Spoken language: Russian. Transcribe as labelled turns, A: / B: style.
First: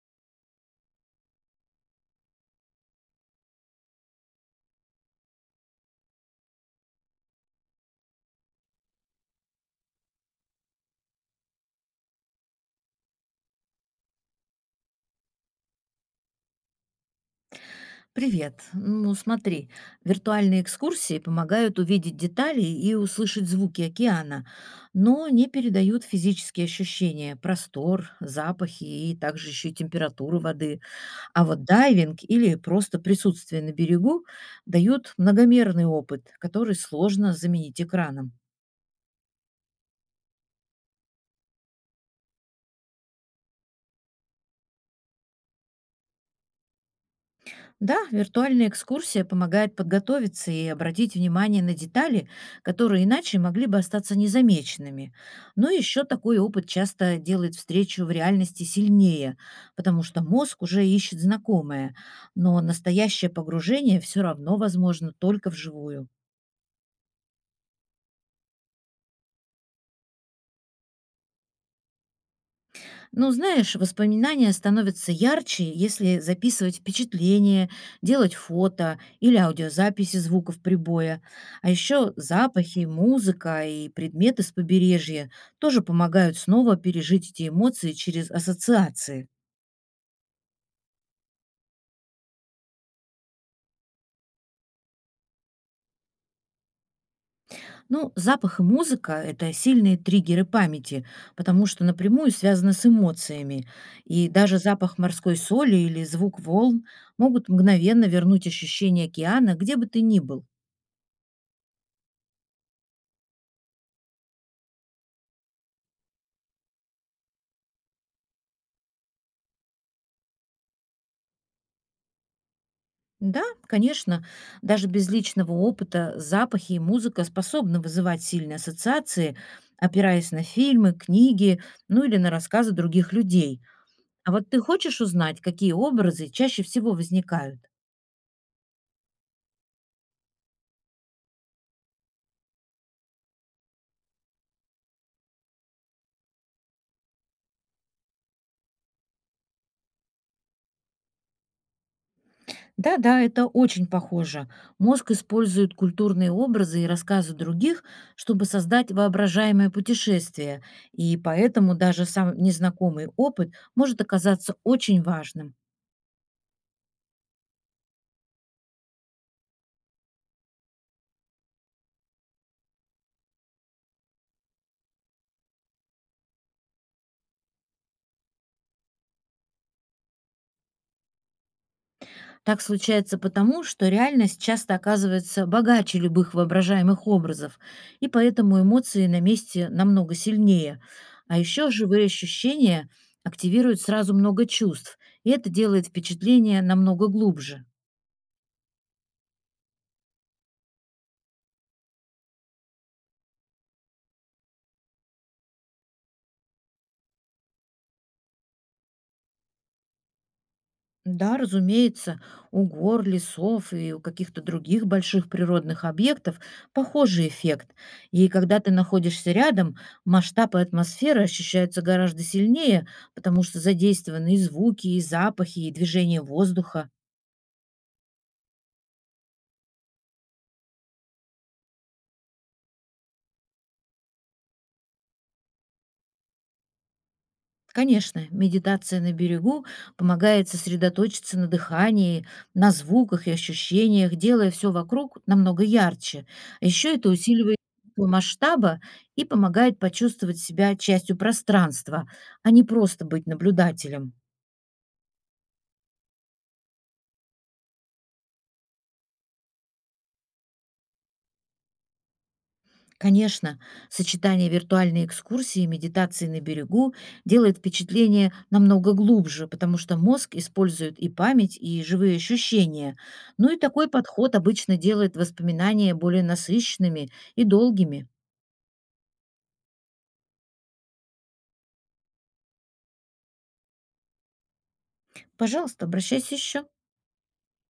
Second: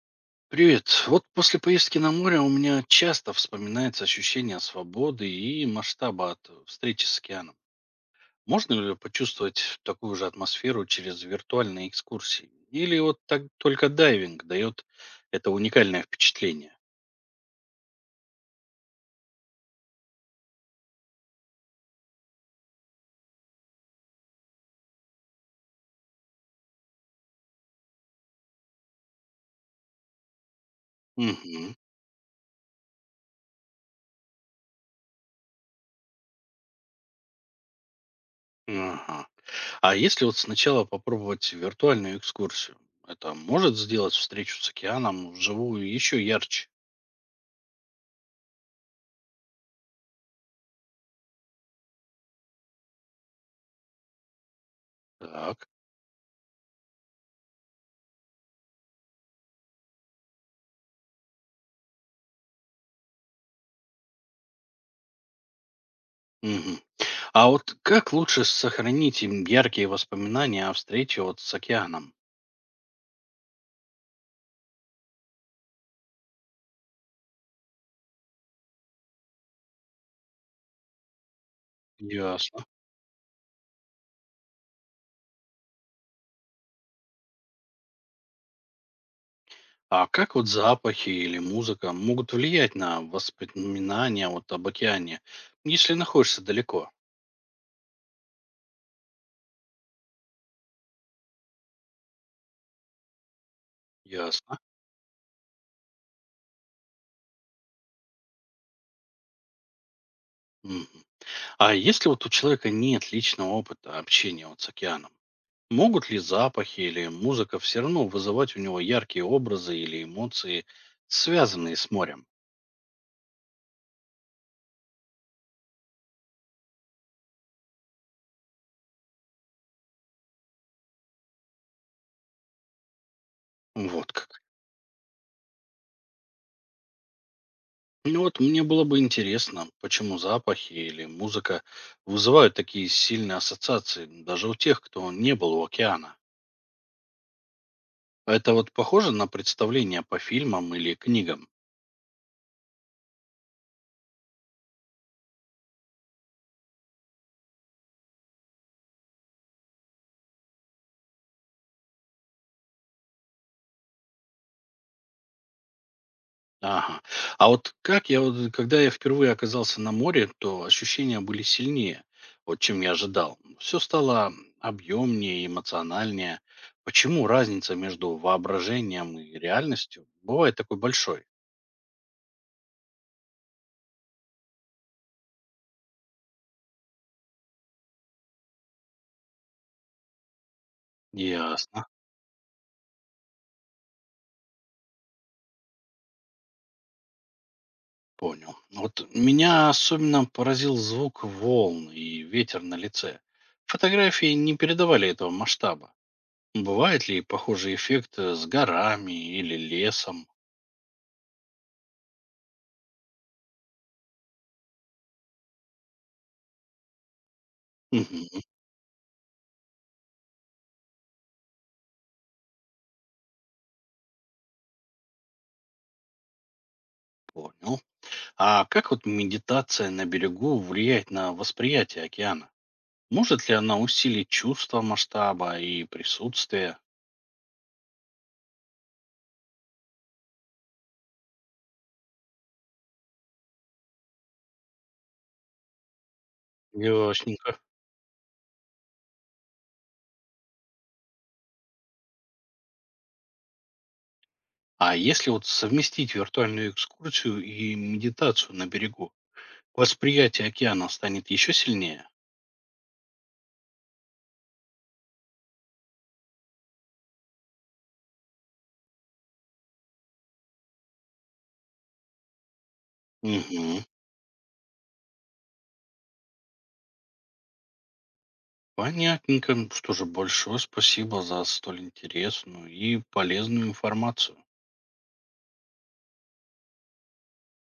A: Привет. Вот после поездки на море у меня часто вспоминается ощущение свободы и масштаба от встречи с океаном. Можно ли почувствовать такую же атмосферу через виртуальные экскурсии? Или вот так только дайвинг дает это уникальное впечатление?
B: Привет. Ну, смотри, виртуальные экскурсии помогают увидеть детали и услышать звуки океана, но не передают физические ощущения, простор, запахи и также еще и температуру воды. А вот
A: Мгм.
B: дайвинг или просто присутствие на берегу дают многомерный опыт, который сложно заменить экраном.
A: Ага. А если вот сначала попробовать виртуальную экскурсию, это может сделать встречу с океаном вживую еще ярче?
B: Да, виртуальная экскурсия помогает подготовиться и обратить внимание на детали, которые иначе могли бы остаться незамеченными.
A: Так.
B: Но еще такой опыт часто делает встречу в реальности сильнее, потому что мозг уже ищет знакомое, но настоящее погружение все равно возможно только вживую.
A: Мгм. А вот как лучше сохранить им яркие воспоминания о встрече вот с океаном?
B: Ну, знаешь, воспоминания становятся ярче, если записывать впечатления, делать фото или аудиозаписи звуков прибоя. А еще
A: Ясно.
B: запахи, музыка и предметы с побережья тоже помогают снова пережить эти эмоции через ассоциации.
A: А как вот запахи или музыка могут влиять на воспоминания вот об океане, если находишься далеко?
B: Ну, запах и музыка – это сильные триггеры памяти, потому что напрямую связаны с эмоциями. И даже
A: Ясно.
B: запах морской соли или звук волн могут мгновенно вернуть ощущение океана, где бы ты ни был.
A: Мгм. А если вот у человека нет личного опыта общения вот с океаном, могут ли запахи или музыка все равно вызывать у него яркие образы или эмоции, связанные с морем?
B: Да, конечно, даже без личного опыта запахи и музыка способны вызывать сильные ассоциации, опираясь на фильмы, книги, ну или на рассказы других людей.
A: Вот
B: А
A: как.
B: вот ты хочешь узнать, какие образы чаще всего возникают?
A: Ну вот мне было бы интересно, почему запахи или музыка вызывают такие сильные ассоциации даже у тех, кто не был у океана. Это вот похоже на представление по фильмам или книгам.
B: Да-да, это очень похоже. Мозг использует культурные образы и рассказы других, чтобы создать воображаемое путешествие, и поэтому даже сам незнакомый опыт может оказаться очень важным.
A: Ага. А вот как я вот, когда я впервые оказался на море, то ощущения были сильнее, вот чем я ожидал. Все стало объемнее, эмоциональнее. Почему разница между воображением и реальностью бывает такой большой?
B: Так случается потому, что реальность часто оказывается богаче любых воображаемых образов, и поэтому эмоции на месте намного сильнее. А еще
A: Ясно.
B: живые ощущения активируют сразу много чувств, и это делает впечатление намного глубже.
A: Понял. Ну вот меня особенно поразил звук волн и ветер на лице. Фотографии не передавали этого масштаба. Бывает ли похожий эффект с горами или лесом?
B: Да, разумеется, у гор, лесов и у каких-то других больших природных объектов похожий эффект. И
A: Мгм,
B: когда ты находишься рядом, масштаб и атмосфера ощущаются гораздо сильнее, потому что задействованы и звуки, и запахи, и движение воздуха.
A: понял. А как вот медитация на берегу влияет на восприятие океана? Может ли она усилить чувство масштаба и присутствие?
B: Конечно, медитация на берегу помогает сосредоточиться на дыхании, на звуках и ощущениях, делая все вокруг намного ярче. Еще это
A: Ясненько.
B: усиливает чувство масштаба и помогает почувствовать себя частью пространства, а не просто быть наблюдателем.
A: А если вот совместить виртуальную экскурсию и медитацию на берегу, восприятие океана станет еще сильнее?
B: Конечно, сочетание виртуальной экскурсии и медитации на берегу делает впечатление намного глубже, потому что мозг использует и память, и живые ощущения. Ну и
A: Мгм.
B: такой подход обычно делает воспоминания более насыщенными и долгими.
A: Понятненько. Ну, что же, большое спасибо за столь интересную и полезную информацию.
B: Пожалуйста, обращайся еще.